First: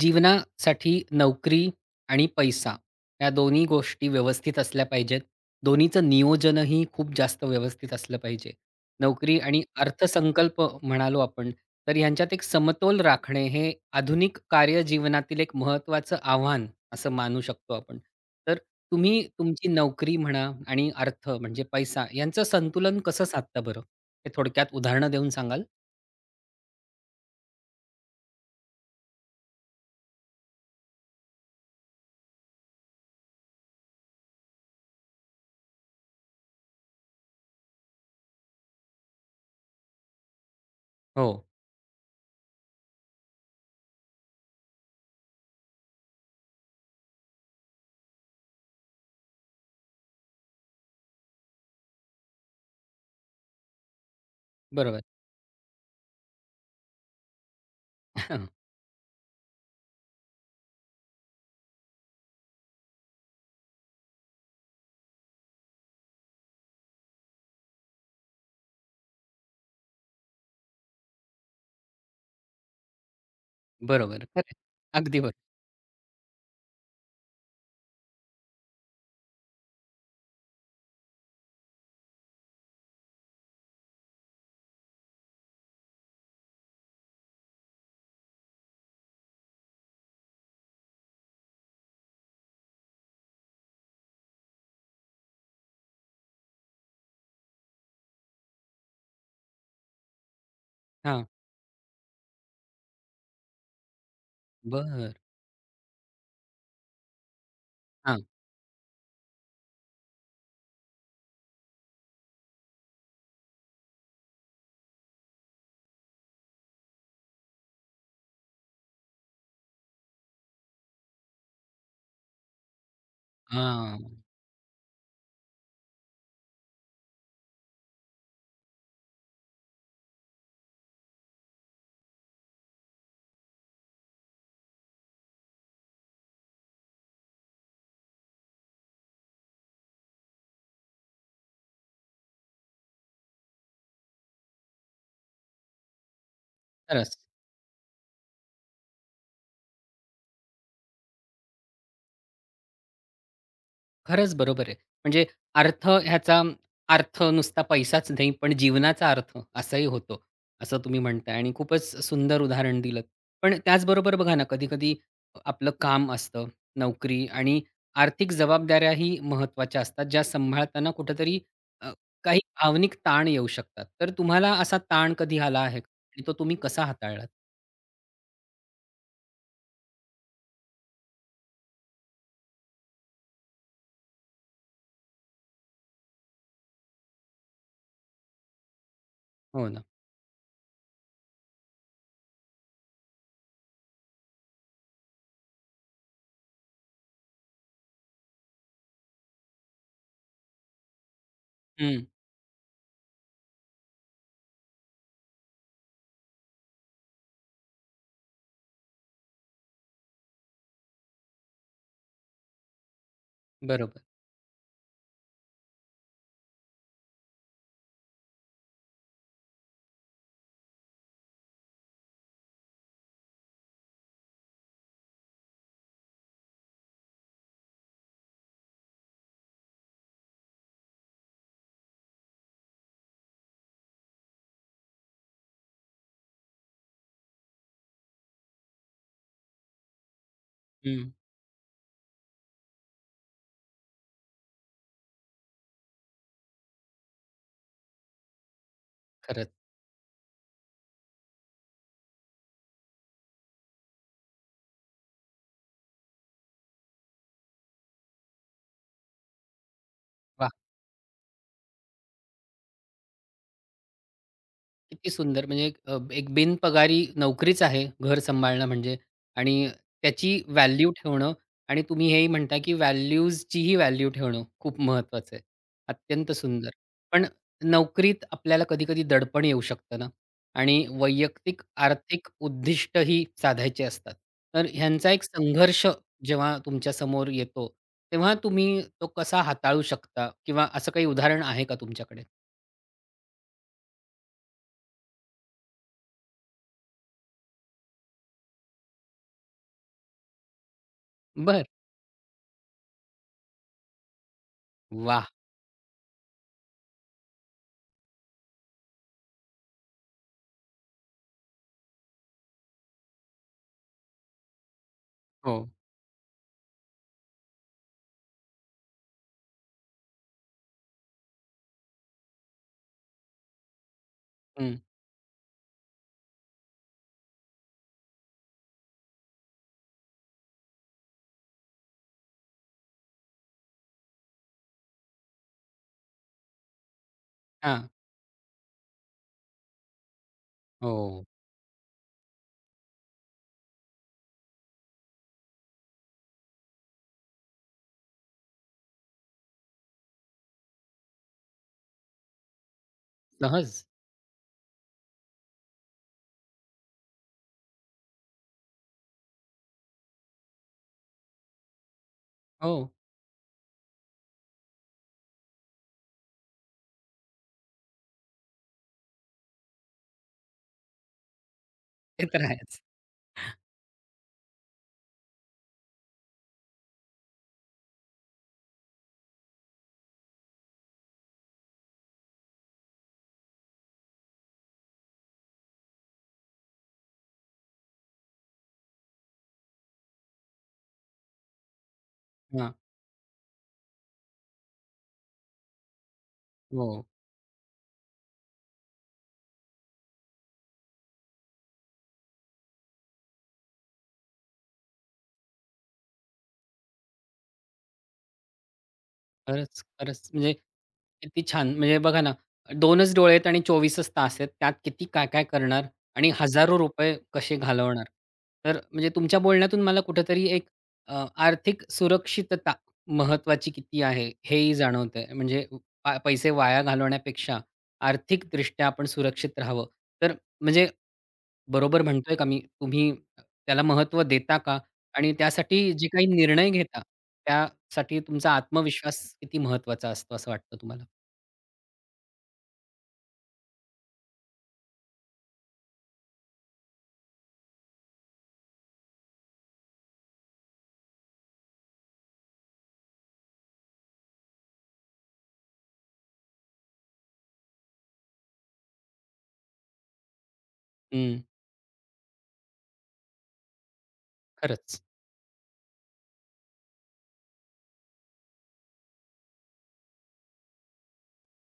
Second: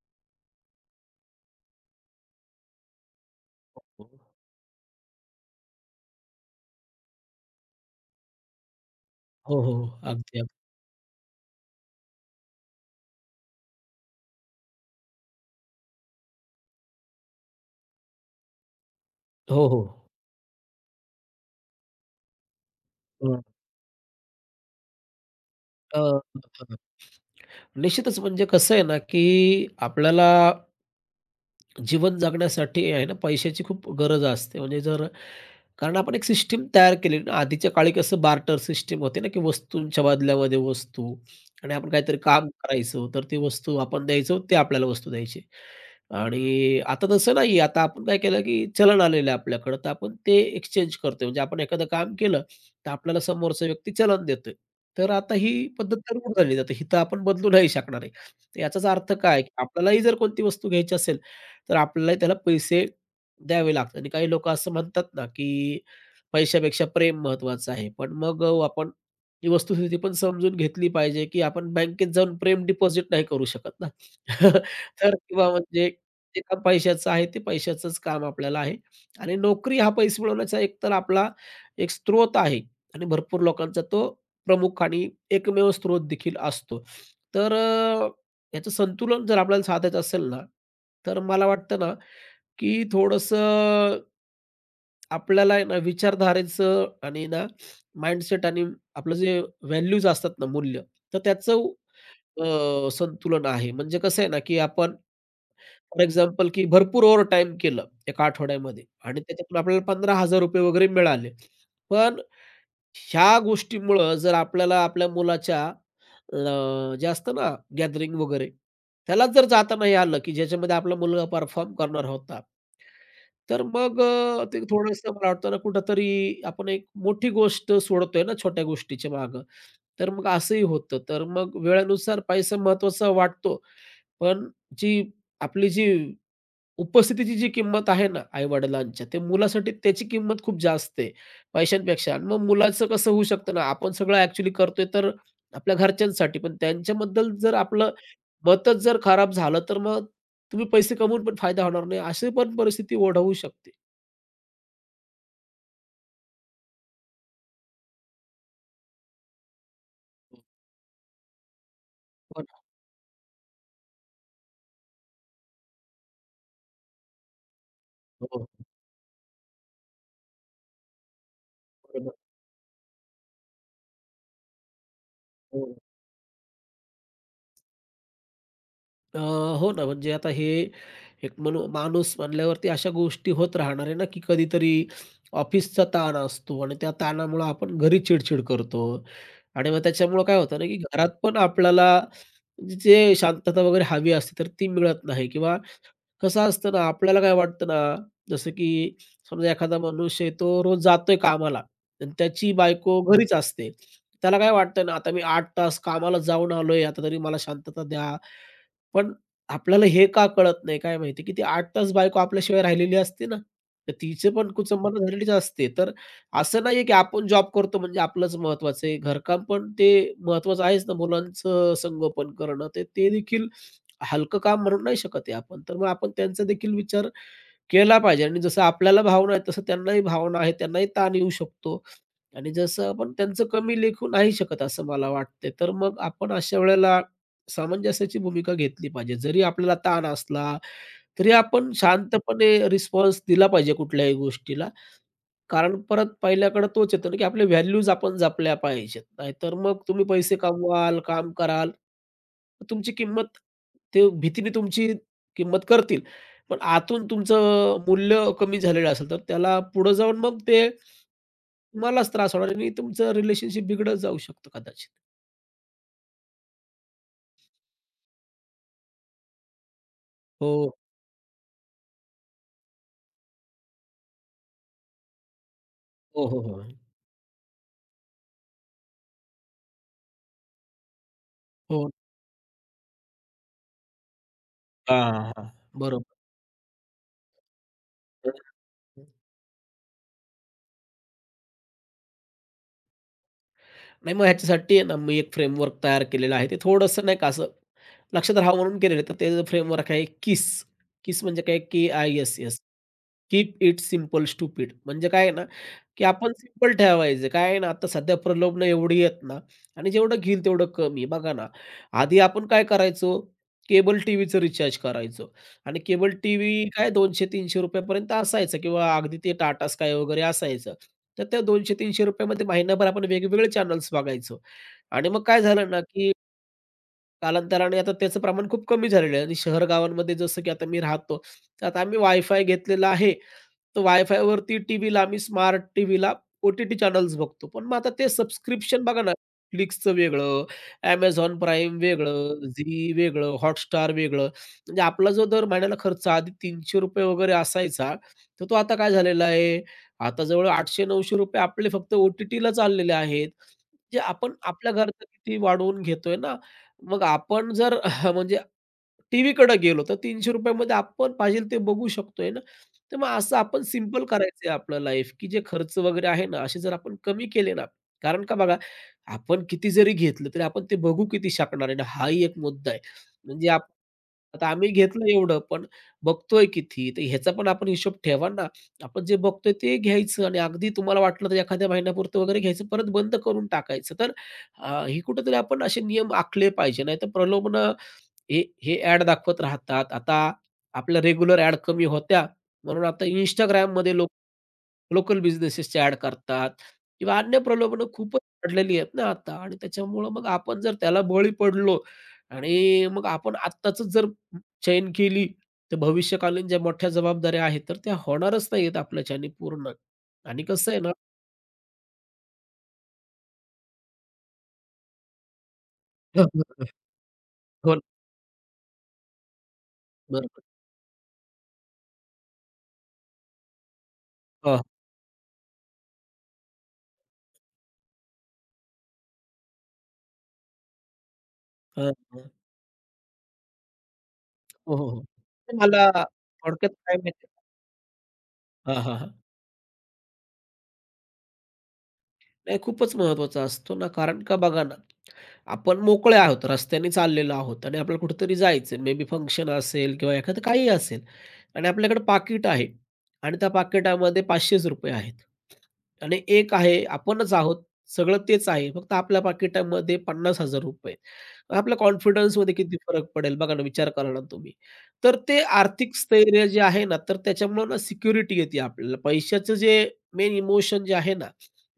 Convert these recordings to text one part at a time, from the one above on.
जीवनासाठी नोकरी आणि पैसा या दोन्ही गोष्टी हो, व्यवस्थित असल्या पाहिजेत. दोन्हीचं नियोजनही खूप जास्त व्यवस्थित असलं पाहिजे. नोकरी हो, आणि हो. अगदी, अगदी. अर्थसंकल्प म्हणालो आपण, तर ह्यांच्यात एक समतोल राखणे हे आधुनिक कार्यजीवनातील एक महत्त्वाचं आव्हान असं मानू शकतो आपण. तर तुम्ही हो, तुमची हो. नोकरी म्हणा आणि अर्थ म्हणजे पैसा यांचं संतुलन कसं अ, साधता बरं? हे थोडक्यात उदाहरणं देऊन सांगाल? अ, अ, निश्चितच म्हणजे कसं आहे ना, की आपल्याला जीवन जगण्यासाठी आहे ना पैशाची खूप गरज असते. म्हणजे जर कारण आपण एक सिस्टम तयार केली ना, आधीच्या काळी कसं बार्टर सिस्टम होते ना, की वस्तूंच्या बदल्यामध्ये वस्तू हो, आणि आपण काहीतरी काम करायचो, तर ती वस्तू आपण द्यायचो, ते आपल्याला वस्तू द्यायची. आणि आता तसं नाही, आता आपण काय केलं, की चलन आलेलं आहे आपल्याकडं, तर आपण ते एक्सचेंज करतोय. म्हणजे आपण एखादं काम केलं, तर आपल्याला समोरचा व्यक्ती चलन देतोय. बरोबर. तर आता ही पद्धत तर उलट झाली. आता ही तर आपण बदलू नाही शकणार आहे. तर याचाच अर्थ काय, की आपल्यालाही जर कोणती वस्तू घ्यायची असेल, तर आपल्याला त्याला पैसे द्यावे लागतात आणि काही लोकं असं म्हणतात ना, की पैशापेक्षा प्रेम महत्त्वाचं आहे. पण मग आपण ही वस्तुस्थिती पण समजून घेतली पाहिजे, की आपण बँकेत जाऊन प्रेम डिपॉझिट नाही करू शकत ना. बरोबर. खरं तर अगदी किंवा बरोबर. म्हणजे जे काम पैशाचं आहे, ते पैशाचंच काम आपल्याला आहे आणि नोकरी हा पैसे मिळवण्याचा एक तर आपला एक स्रोत आहे आणि भरपूर लोकांचा तो प्रमुख आणि एकमेव स्रोत देखील असतो. तर याचं संतुलन जर आपल्याला साधायचं असेल ना, तर मला वाटतं ना, की थोडंसं आपल्याला आहे ना विचारधारेचं आणि ना माइंडसेट आणि आपलं जे व्हॅल्यूज असतात ना, मूल्य, तर त्याचं संतुलन आहे. म्हणजे कसं आहे ना, की आपण बरं. फॉर एक्झाम्पल, की भरपूर ओव्हरटाईम केलं हां. एका आठवड्यामध्ये आणि त्याच्यातून आपल्याला ₹15,000 वगैरे मिळाले. पण ह्या गोष्टीमुळं जर आपल्याला आपल्या मुलाच्या जे असतं ना गॅदरिंग वगैरे, त्यालाच जर जाता नाही आलं, की ज्याच्यामध्ये आपला मुलगा परफॉर्म करणार होता, तर हां. मग ते थोडंसं मला वाटतं ना कुठेतरी आपण एक मोठी गोष्ट सोडतोय ना छोट्या गोष्टीच्या मागं. तर मग असंही होतं. तर मग वेळेनुसार पैसा महत्त्वाचा वाटतो, पण जी आपली जी उपस्थितीची जी किंमत आहे ना आई-वडिलांच्या, ते मुलासाठी त्याची किंमत खूप जास्त आहे पैशांपेक्षा. आणि मग मुलाचं कसं होऊ शकतं ना, आपण सगळं ॲक्चुअली करतोय तर आपल्या घरच्यांसाठी, पण खरंच. त्यांच्याबद्दल जर आपलं मतच जर खराब झालं, तर मग तुम्ही पैसे कमवून पण फायदा होणार नाही, अशी पण परिस्थिती ओढवू शकते. खरंच बरोबर आहे. म्हणजे अर्थ ह्याचा अर्थ नुसता पैसाच नाही, पण जीवनाचा अर्थ असाही होतो, असं तुम्ही म्हणताय आणि खूपच सुंदर हो ना. उदाहरण दिलंत. पण त्याचबरोबर बघा ना, कधी-कधी आपलं काम असतं, नोकरी आणि हो, आर्थिक हो. जबाबदाऱ्याही महत्त्वाच्या असतात, ज्या सांभाळताना कुठेतरी अ, बरोबर. काही भावनिक ताण येऊ शकतात. तर तुम्हाला असा ताण कधी आला हो. आहे का? आणि तो तुम्ही कसा हाताळलात? अ, हो ना, म्हणजे आता हे एक म्हणू माणूस म्हणल्यावरती अशा गोष्टी होत राहणार आहे ना, की कधीतरी ऑफिसचा ताण असतो आणि त्या ताणामुळं आपण घरी चिड-चिड करतो हो आणि मग ना. त्याच्यामुळं काय होतं ना, की घरात पण आपल्याला जे शांतता वगैरे हवी असते, तर ती मिळत नाही किंवा कसं असतं ना, आपल्याला काय वाटतं ना, जसं की समजा एखादा मनुष्य आहे, तो रोज जातोय कामाला हं. आणि त्याची बायको घरीच असते. त्याला काय वाटतं ना, आता मी 8 तास कामाला जाऊन आलोय, आता तरी मला शांतता द्या. पण आपल्याला हे का कळत नाही काय माहिती, की ती 8 तास बायको आपल्याशिवाय राहिलेली असते ना, तर बरोबर. तिचे पण कुचंबना झालेलीच असते. तर असं नाहीये, की आपण जॉब करतो म्हणजे आपलंच महत्त्वाचं आहे. घरकाम पण ते महत्त्वाचं आहेच ना, मुलांचं संगोपन करणं, तर ते देखील हलकं काम म्हणून नाही शकत आहे आपण. तर मग आपण त्यांचा देखील विचार केला पाहिजे आणि जसं आपल्याला भावना आहे, तसं त्यांनाही भावना आहे, त्यांनाही ताण येऊ शकतो आणि जसं आपण त्यांचं कमी लेखू नाही शकत असं मला वाटतंय. तर मग आपण अशा वेळेला सामंजस्याची भूमिका घेतली पाहिजे. जरी आपल्याला ताण असला, हं. तरी आपण शांतपणे रिस्पॉन्स दिला पाहिजे कुठल्याही गोष्टीला. कारण परत पहिल्याकडे तोच येतो ना, की आपल्या व्हॅल्यूज आपण जपल्या पाहिजेत. खरंच. नाहीतर मग तुम्ही पैसे कमवाल, काम कराल, तुमची किंमत ते भीतीने तुमची किंमत करतील. पण आतून तुमचं मूल्य कमी झालेलं असेल, तर त्याला पुढे जाऊन मग वाह! ते तुम्हालाच त्रास होणार आणि तुमचं रिलेशनशिप बिघडत जाऊ शकतं कदाचित. किती सुंदर! म्हणजे एक एक बिनपगारी नोकरीच आहे घर सांभाळणं म्हणजे आणि त्याची हो. व्हॅल्यू ठेवणं आणि तुम्ही हेही म्हणताय, की व्हॅल्यूजचीही व्हॅल्यू ठेवणं खूप महत्वाचं आहे. हो, अत्यंत हो, हो. सुंदर. पण नोकरीत आपल्याला कधी-कधी दडपण येऊ शकतं ना आणि वैयक्तिक हो. आर्थिक उद्दिष्टही साधायचे असतात. तर ह्यांचा हां, एक हां. संघर्ष बरोबर. जेव्हा तुमच्या समोर येतो, तेव्हा तुम्ही तो कसा हाताळू शकता किंवा असं काही उदाहरण आहे का तुमच्याकडे? नाही, मग ह्याच्यासाठी आहे ना, मी एक फ्रेमवर्क तयार केलेलं आहे. ते थोडंसं नाही का असं लक्षात राहावं म्हणून केलेलं आहे. तर ते फ्रेमवर्क आहे KISS. KISS म्हणजे काय? बरं. K I S S. Keep it simple stupid. म्हणजे काय वाह! आहे ना, की आपण सिंपल ठेवायचं. काय आहे ना, आता सध्या प्रलोभनं एवढी आहेत ना आणि जेवढं घेईल तेवढं कमी. बघा ना, आधी आपण काय करायचो? केबल टीव्हीचं रिचार्ज करायचो हो. आणि केबल टीव्ही काय ₹200-300 पर्यंत असायचं किंवा अगदी ते टाटा स्काय वगैरे असायचं. तर त्या ₹200-300 मध्ये महिनाभर आपण वेगवेगळे चॅनल्स बघायचो आणि मग काय झालं ना, की कालांतराने आता त्याचं प्रमाण खूप कमी झालेलं आहे आणि शहर गावांमध्ये जसं की आता मी राहतो, तर आता आम्ही वायफाय घेतलेला आहे. तर वायफायवरती टीव्हीला आम्ही स्मार्ट टीव्हीला ओ-टी-टी चॅनल्स बघतो. पण मग हां. आता ते सबस्क्रिप्शन बघा ना, Netflixचं वेगळं, हो. Amazon Prime वेगळं, Zee वेगळं, Hotstar वेगळं. म्हणजे आपला जो दर महिन्याला खर्च आधी ₹300 वगैरे असायचा, तर तो आता काय झालेला आहे, आता जवळ ₹800-900 आपले फक्त ओ-टी-टीला चाललेले आहेत. सहज. जे आपण आपल्या घरात किती वाढवून घेतोय ना, मग आपण जर म्हणजे टीव्हीकडे गेलो तर ₹300 मध्ये आपण पाहिजे ते बघू शकतोय ना. हो. तर मग असं आपण सिंपल करायचंय आपलं लाईफ, की जे खर्च वगैरे आहे ना, असे जर आपण कमी केले ना, कारण का बघा, आपण किती जरी घेतलं तरी आपण ते बघू किती शकणार आहे ना, हाही ते एक तर मुद्दा आहेच. आहे. म्हणजे आता आम्ही घेतलं एवढं, पण बघतोय किती? तर ह्याचा पण आपण हिशोब ठेवा ना. आपण जे बघतोय ते घ्यायचं आणि अगदी तुम्हाला वाटलं तर एखाद्या महिन्यापुरतं वगैरे घ्यायचं, परत बंद करून टाकायचं. तर हां, हे कुठेतरी आपण असे नियम आखले पाहिजे. नाहीतर प्रलोभनं हे हे ॲड दाखवत राहतात. आता आपल्या रेग्युलर ॲड कमी होत्या, हां. म्हणून आता Instagramमध्ये लोक लोकल बिझनेसेसच्या ॲड करतात हो. किंवा अन्य प्रलोभनं खूपच पडलेली आहेत ना आता आणि त्याच्यामुळं मग आपण जर त्याला बळी पडलो आणि मग आपण आत्ताचच जर चयन केली, तर भविष्यकालीन ज्या मोठ्या जबाबदाऱ्या आहेत, तर त्या होणारच नाहीयेत आपल्याच्याने पूर्ण. खरंच, खरंच. आणि म्हणजे कसं आहे ना. किती छान. म्हणजे बघा ना, 2च डोळे आहेत आणि 24च तास आहेत. त्यात किती काय-काय करणार आणि हो, हजारो रुपये कसे हो ना. घालवणार. तर म्हणजे तुमच्या बोलण्यातून मला बरोबर. कुठेतरी एक आर्थिक सुरक्षितता महत्त्वाची किती आहे, हेही जाणवतंय. म्हणजे पैसे वाया घालवण्यापेक्षा आर्थिकदृष्ट्या आपण सुरक्षित राहावं. तर म्हणजे हां, बरोबर हां. म्हणतोय का मी? तुम्ही त्याला महत्त्व देता हो, का? हो, हो. आणि तर मला त्यासाठी जे काही थोडक्यात निर्णय काय घेता, माहिती. त्यासाठी तुमचा हां, हां, हां. आत्मविश्वास किती महत्त्वाचा असतो असं वाटतं तुम्हाला? नाही, खूपच महत्वाचा असतो ना, कारण का बघा ना, आपण मोकळे आहोत, रस्त्याने चाललेलो आहोत आणि आपल्याला कुठेतरी जायचं आहे. मे बी फंक्शन असेल किंवा एखादं काहीही असेल आणि आपल्याकडे पाकीट आहे आणि त्या पाकिटामध्ये ₹500 आहेत आणि एक आहे, आपणच आहोत, सगळं तेच आहे. फक्त आपल्या पाकिटामध्ये ₹50,000, हं, आपल्या कॉन्फिडन्समध्ये किती फरक पडेल बघा ना, विचार करा ना तुम्ही. खरंच. तर ते आर्थिक स्थैर्य जे आहे ना, तर त्याच्यामुळं ना सिक्युरिटी येते आपल्याला. पैशाचं जे मेन इमोशन जे आहे ना,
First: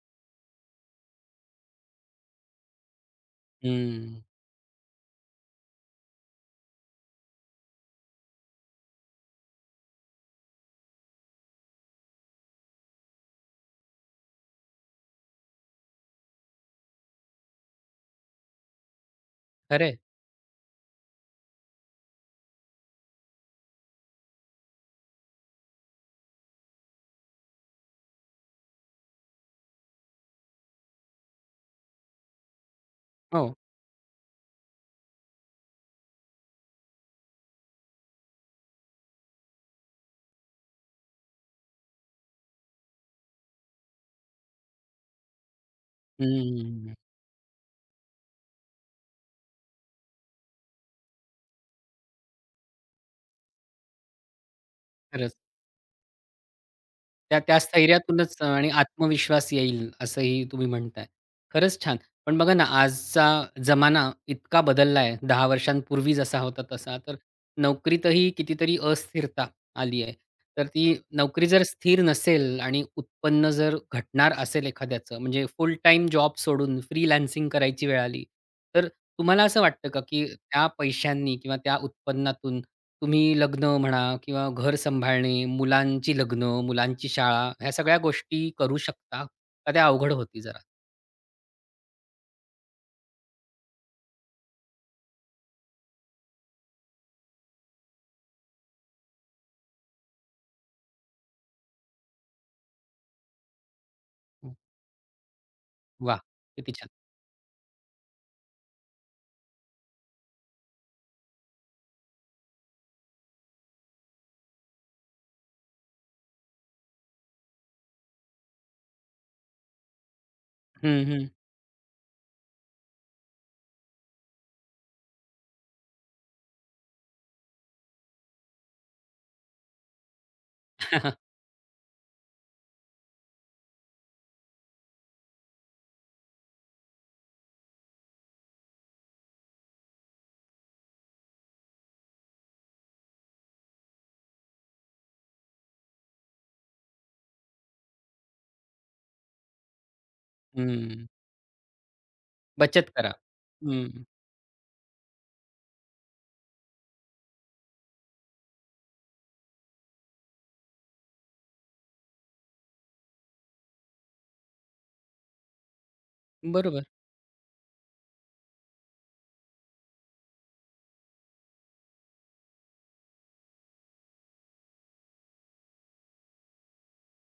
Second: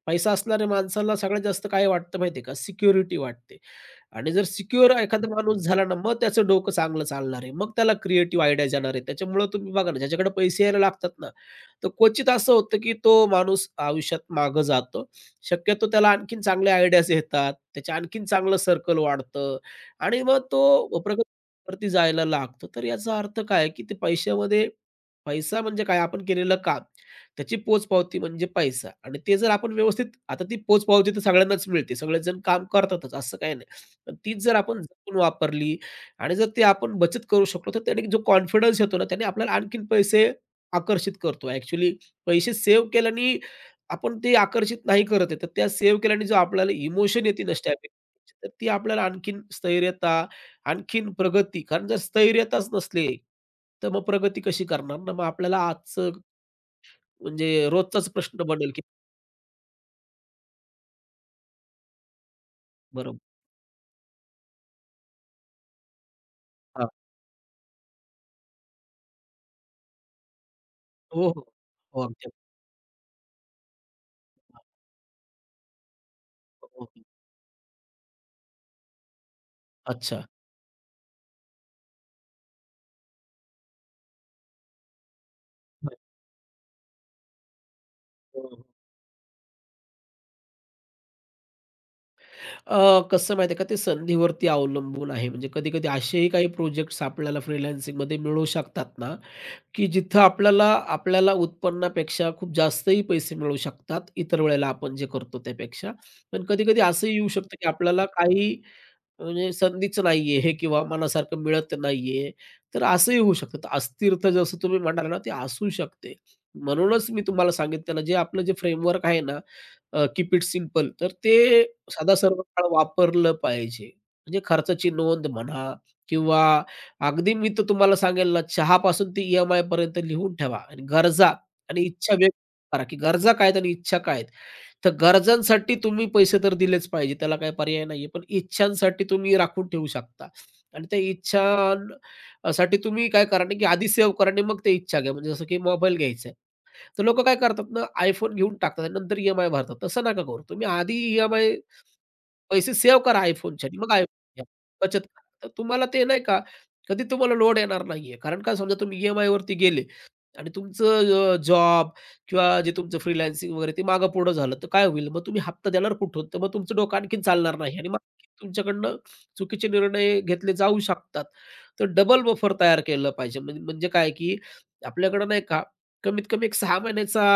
पैसा असणाऱ्या माणसाला सगळ्यात जास्त काय वाटतं माहिती का? सिक्युरिटी वाटते. हं, आणि जर सिक्युअर एखादा माणूस झाला ना, मग त्याचं डोकं चांगलं चालणार आहे. मग त्याला क्रिएटिव्ह आयडियाज येणार आहेत. त्याच्यामुळं तुम्ही बघा ना, ज्याच्याकडे पैसे यायला लागतात ना, तर क्वचित असं होतं, की तो माणूस आयुष्यात मागं जातो. शक्यतो त्याला आणखीन चांगल्या आयडियाज येतात. त्याचं आणखीन चांगलं सर्कल वाढतं खरं आणि मग तो प्रगतीवरती जायला लागतो. तर याचा अर्थ काय, की ते पैशामध्ये पैसा म्हणजे काय, आपण केलेलं काम, त्याची पोचपावती म्हणजे पैसा आणि ते जर आपण व्यवस्थित आता ती पोचपावती तर सगळ्यांनाच मिळते. सगळेच काम करतातच, असं काही हो. नाही. पण तीच जर आपण जपून वापरली आणि जर ते आपण बचत करू शकलो, तर त्याने जो कॉन्फिडन्स येतो ना, त्याने आपल्याला आणखीन पैसे आकर्षित करतो. ॲक्चुअली पैसे सेव्ह केल्याने आपण ते आकर्षित नाही करत आहे. तर त्या सेव्ह केल्याने जो आपल्याला हं, इमोशन येते ना स्टॅबिलिटीची, तर ती आपल्याला आणखीन स्थैर्यता, आणखीन प्रगती कारण जर स्थैर्यताच नसली, तर मग प्रगती कशी करणार ना? मग खरंच. आपल्याला आजचं त्या त्या म्हणजे रोजचाच स्थैर्यातूनच प्रश्न आणि बनेल की आत्मविश्वास येईल असंही तुम्ही म्हणताय. खरंच छान. पण बघा ना, बरोबर. आजचा जमाना इतका बदलला आहे. 10 वर्षांपूर्वी जसा होता हां. तसा. तर नोकरीतही कितीतरी अस्थिरता आली आहे. तर ती हो, हो. नोकरी जर स्थिर हो, आमच्या. नसेल आणि उत्पन्न जर घटणार असेल एखाद्याचं, म्हणजे फुल टाईम जॉब हो, सोडून हो. फ्रीलान्सिंग करायची वेळ आली, तर तुम्हाला असं वाटतं का, अच्छा. की त्या पैशांनी किंवा त्या उत्पन्नातून तुम्ही लग्न म्हणा किंवा घर सांभाळणे, मुलांची लग्न, मुलांची शाळा ह्या सगळ्या हो, गोष्टी हो. करू शकता? का त्या अवघड होती जरा? कसं माहिती आहे का, ते संधीवरती अवलंबून आहे. म्हणजे कधी-कधी असेही काही प्रोजेक्ट्स आपल्याला फ्रीलान्सिंगमध्ये मिळू शकतात ना, की जिथं आपल्याला आपल्याला उत्पन्नापेक्षा खूप जास्तही पैसे मिळू शकतात, इतर वेळेला आपण जे करतो त्यापेक्षा. वा पण किती कधी-कधी छान. असंही येऊ शकतं, की आपल्याला काही म्हणजे संधीच नाहीये किंवा मनासारखं मिळत नाहीये. तर असंही होऊ शकतं. तर अस्थिरता जसं तुम्ही म्हणाला ना, ते असू शकते. म्हणूनच मी तुम्हाला सांगितलं ना, जे आपलं जे फ्रेमवर्क आहे ना, कीप इट सिंपल हं, तर हं. ते सदा सर्व काळ वापरलं पाहिजे. म्हणजे खर्चाची नोंद म्हणा किंवा अगदी मी तर तुम्हाला सांगेल ना, चहापासून ते ई-एम-आयपर्यंत लिहून ठेवा आणि गरजा आणि इच्छा व्यक्त करा, की गरजा काय आहेत आणि इच्छा काय आहेत? तर गरजांसाठी तुम्ही पैसे तर दिलेच पाहिजे, त्याला काही पर्याय नाहीये. पण इच्छांसाठी तुम्ही राखून ठेवू शकता आणि त्या इच्छां साठी तुम्ही काय करा ना, की आधी सेव्ह करा आणि मग ते इच्छा घ्या. म्हणजे जसं की मोबाईल घ्यायचा आहे. तर लोकं काय करतात ना, iPhone घेऊन टाकतात आणि नंतर ई-एम-आय भरतात. तसं नका करू. तुम्ही आधी हं. ई-एम-आय पैसे बचत सेव्ह करा. करा iPhoneच्यानी, मग हं. iPhone घ्या. बचत करा. तर तुम्हाला ते नाही का, कधी तुम्हाला लोड येणार नाहीये. कारण का समजा तुम्ही ई-एम-आयवरती गेले आणि तुमचं जॉब किंवा जे तुमचं फ्रीलान्सिंग वगैरे ते मागं पुढं झालं, तर काय होईल? मग तुम्ही हप्ता देणार कुठून? तर मग तुमचं बरोबर. डोकं आणखीन चालणार नाही आणि मग तुमच्याकडनं चुकीचे निर्णय घेतले जाऊ शकतात. तर डबल बफर तयार केलं पाहिजे. म्हणजे काय, की आपल्याकडे नाही का, कमीत कमी एक 6 महिन्याचा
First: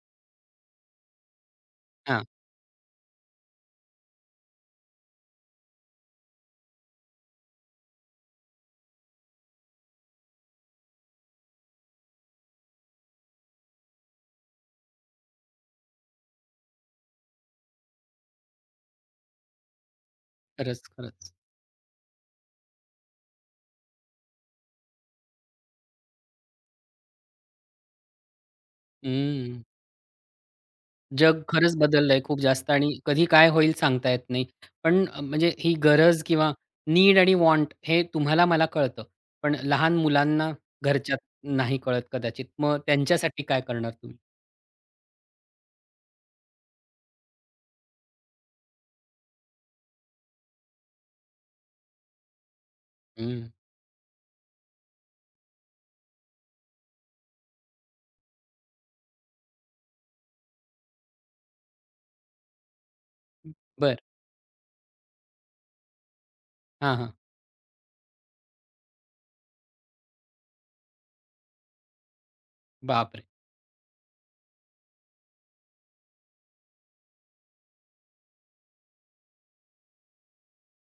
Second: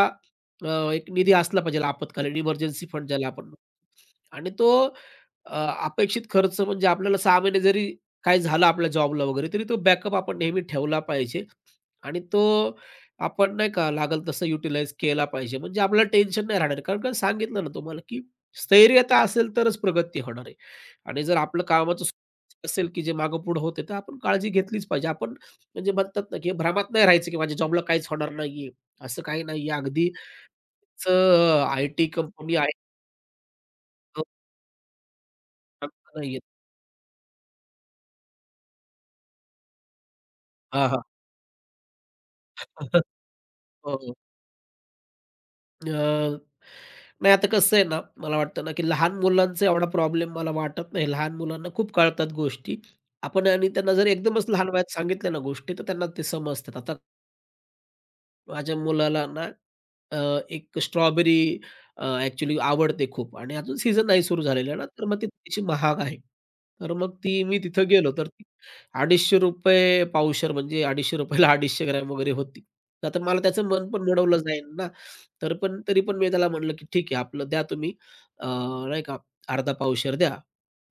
अ, एक निधी असला पाहिजे हां. आपत्कालीन इमर्जन्सी फंड ज्याला आपण. आणि तो अ, अपेक्षित खर्च म्हणजे आपल्याला 6 महिने जरी काय झालं आपल्या जॉबला वगैरे, तरी तो बॅकअप आपण नेहमी ठेवला पाहिजे आणि तो आपण नाही का लागल तसं युटिलाइज केला पाहिजे. म्हणजे आपल्याला टेन्शन नाही राहणार. कारण का सांगितलं ना तुम्हाला, की स्थैर्यता असेल तरच प्रगती होणार आहे खरंच, आणि खरंच. जर आपलं कामाचं असेल, की जे मागे-पुढे होते, तर आपण काळजी घेतलीच पाहिजे. आपण म्हणजे म्हणतात ना, की भ्रमात नाही राहायचं, की माझ्या जॉबला काहीच होणार नाहीये. असं काही हं. नाहीये. अगदीच अ, जग खरंच आयटी बदललंय खूप कंपनी जास्त आहे. आणि कधी काय होईल सांगता येत नाही. पण म्हणजे ही गरज किंवा नीड आणि वॉन्ट हे तुम्हाला मला कळतं. पण लहान मुलांना हां, हां. घरच्यात नाही कळत कदाचित. मग त्यांच्यासाठी काय करणार हो. तुम्ही? अ, नाही, आता कसं आहे ना, मला वाटतं ना, की लहान मुलांचा एवढा प्रॉब्लेम मला वाटत नाही. लहान मुलांना खूप कळतात गोष्टी. आपण हं. आणि त्यांना जर एकदमच लहान वयात सांगितल्या ना गोष्टी, तर त्यांना ते समजतात. आता माझ्या मुलाला ना अ, एक स्ट्रॉबेरी ॲक्चुअली आवडते खूप आणि अजून बरं. सीझन नाही सुरू झालेला ना, तर मग ती थोडीशी महाग आहे. तर हां, मग हां. ती मी तिथं गेलो तर ती ₹250 पावशेर म्हणजे ₹250 ला 250 ग्रॅम वगैरे होती. तर आता बापरे! मला त्याचं मन पण मिळवलं जाईल ना, तर पण तरी पण मी त्याला म्हटलं, की "ठीक आहे आपलं द्या तुम्ही, नाही का अर्धा पावशेर द्या."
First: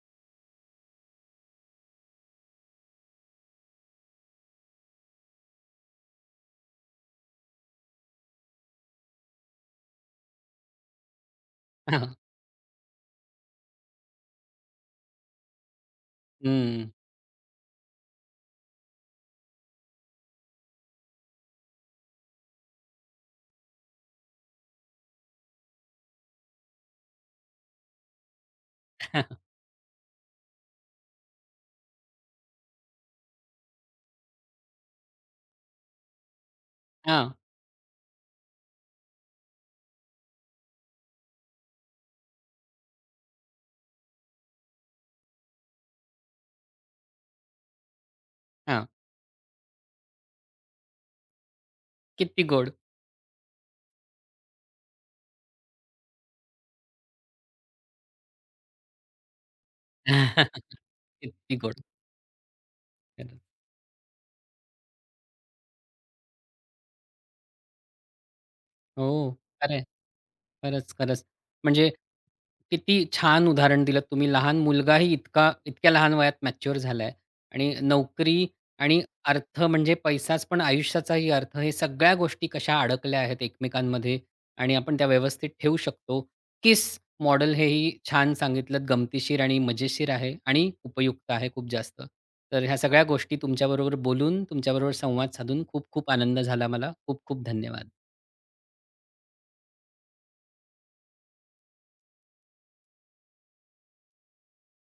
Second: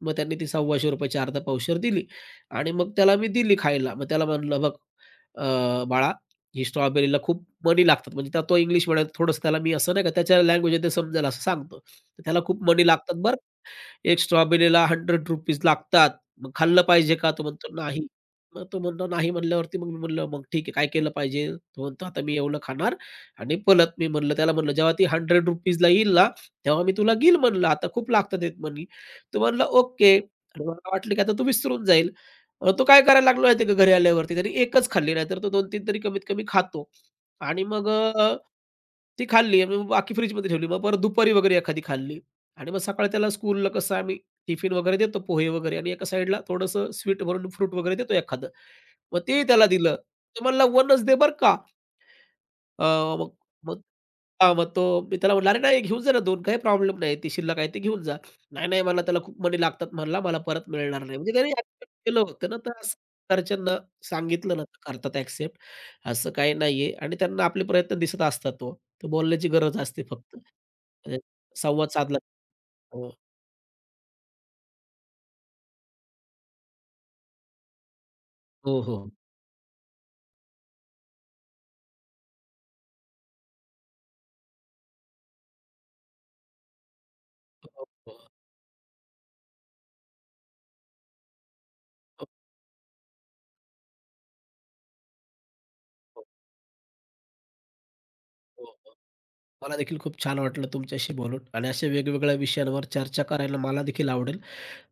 मग त्यांनी ती ₹1,200 ची अर्धा पावशेर दिली आणि मग त्याला मी दिली खायला. मग त्याला म्हटलं, "बघ बाळा ही स्ट्रॉबेरीला खूप मणी लागतात." म्हणजे त्या तो इंग्लिश म्हणायचं थोडंसं त्याला मी असं नाही का त्याच्या लँग्वेजमध्ये समजेल असं सांगतो. हां, तर त्याला खूप मनी लागतात बरं, एक स्ट्रॉबेरीला 100 रुपीज लागतात. मग खाल्लं हं. पाहिजे का? तो म्हणतो नाही. मग तो म्हणतो नाही म्हणल्यावरती मग मी म्हणलं, "मग ठीक आहे काय केलं पाहिजे?" तो म्हणतो, "आता मी एवढं खाणार" आणि पळत मी म्हणलं त्याला म्हणलं, "जेव्हा ती ₹100 ला येईल ना, तेव्हा मी तुला घेईल" म्हणलं, "आता खूप लागतात आहेत" म्हणी. तो म्हणला, "ओके." आणि मला वाटलं की आता तो विसरून जाईल. तो काय करायला लागला माहिती आहे का घरी आल्यावरती त्याने एकच खाल्ली, नाहीतर तो 2-3 तरी कमीत कमी खातो. हां, आणि मग ती खाल्ली आणि मग बाकी फ्रिजमध्ये ठेवली. मग परत दुपारी वगैरे एखादी खाल्ली. आणि मग सकाळी त्याला स्कूलला कसं आम्ही टिफिन वगैरे देतो, पोहे वगैरे आणि एका साइडला थोडंसं स्वीट भरून फ्रूट वगैरे देतो एखादं. हां. मग तेही त्याला दिलं. तो म्हणला, "1च दे बरं का." किती गोड. अ, मग मग हां, मग तो मी त्याला म्हटलं, "अरे नाही, घेऊन जा ना 2, काही प्रॉब्लेम नाही. ती शिल्लक आहे ते घेऊन जा." "नाही, नाही म्हणला त्याला खूप मणी लागतात म्हणला, मला परत मिळणार नाही." म्हणजे त्याने किती गोड. ॲक्सेप्ट केलं होतं ना, तर असं घरच्यांना सांगितलं ना, तर करतात ॲक्सेप्ट. असं काही नाहीये आणि त्यांना आपले प्रयत्न दिसत असतात हो. तर हो, बोलण्याची खरं गरज आहे. असते फक्त. खरंच, म्हणजे खरंच. म्हणजे संवाद साधला. किती हो. छान उदाहरण दिलंत तुम्ही. लहान मुलगाही इतका इतक्या लहान वयात मॅच्युअर झालाय आणि नोकरी हो, आणि हो. अर्थ म्हणजे पैसाच, पण आयुष्याचाही अर्थ, हे सगळ्या गोष्टी कशा अडकल्या आहेत एकमेकांमध्ये आणि आपण त्या व्यवस्थित ठेवू शकतो. KISS मॉडेल हो, हेही हो, छान सांगितलंत, गमतीशीर आणि मजेशीर आहे आणि उपयुक्त आहे खूप जास्त. हो, तर ह्या सगळ्या गोष्टी तुमच्याबरोबर बोलून, तुमच्याबरोबर संवाद साधून खूप खूप हो, आनंद झाला मला. खूप खूप धन्यवाद. हो, हो. मला देखील खूप छान वाटलं तुमच्याशी बोलून आणि अशा वेगवेगळ्या विषयांवर चर्चा करायला मला देखील आवडेल.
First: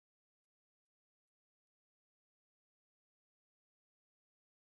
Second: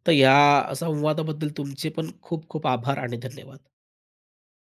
तर या संवादाबद्दल तुमचे पण खूप खूप आभार आणि धन्यवाद.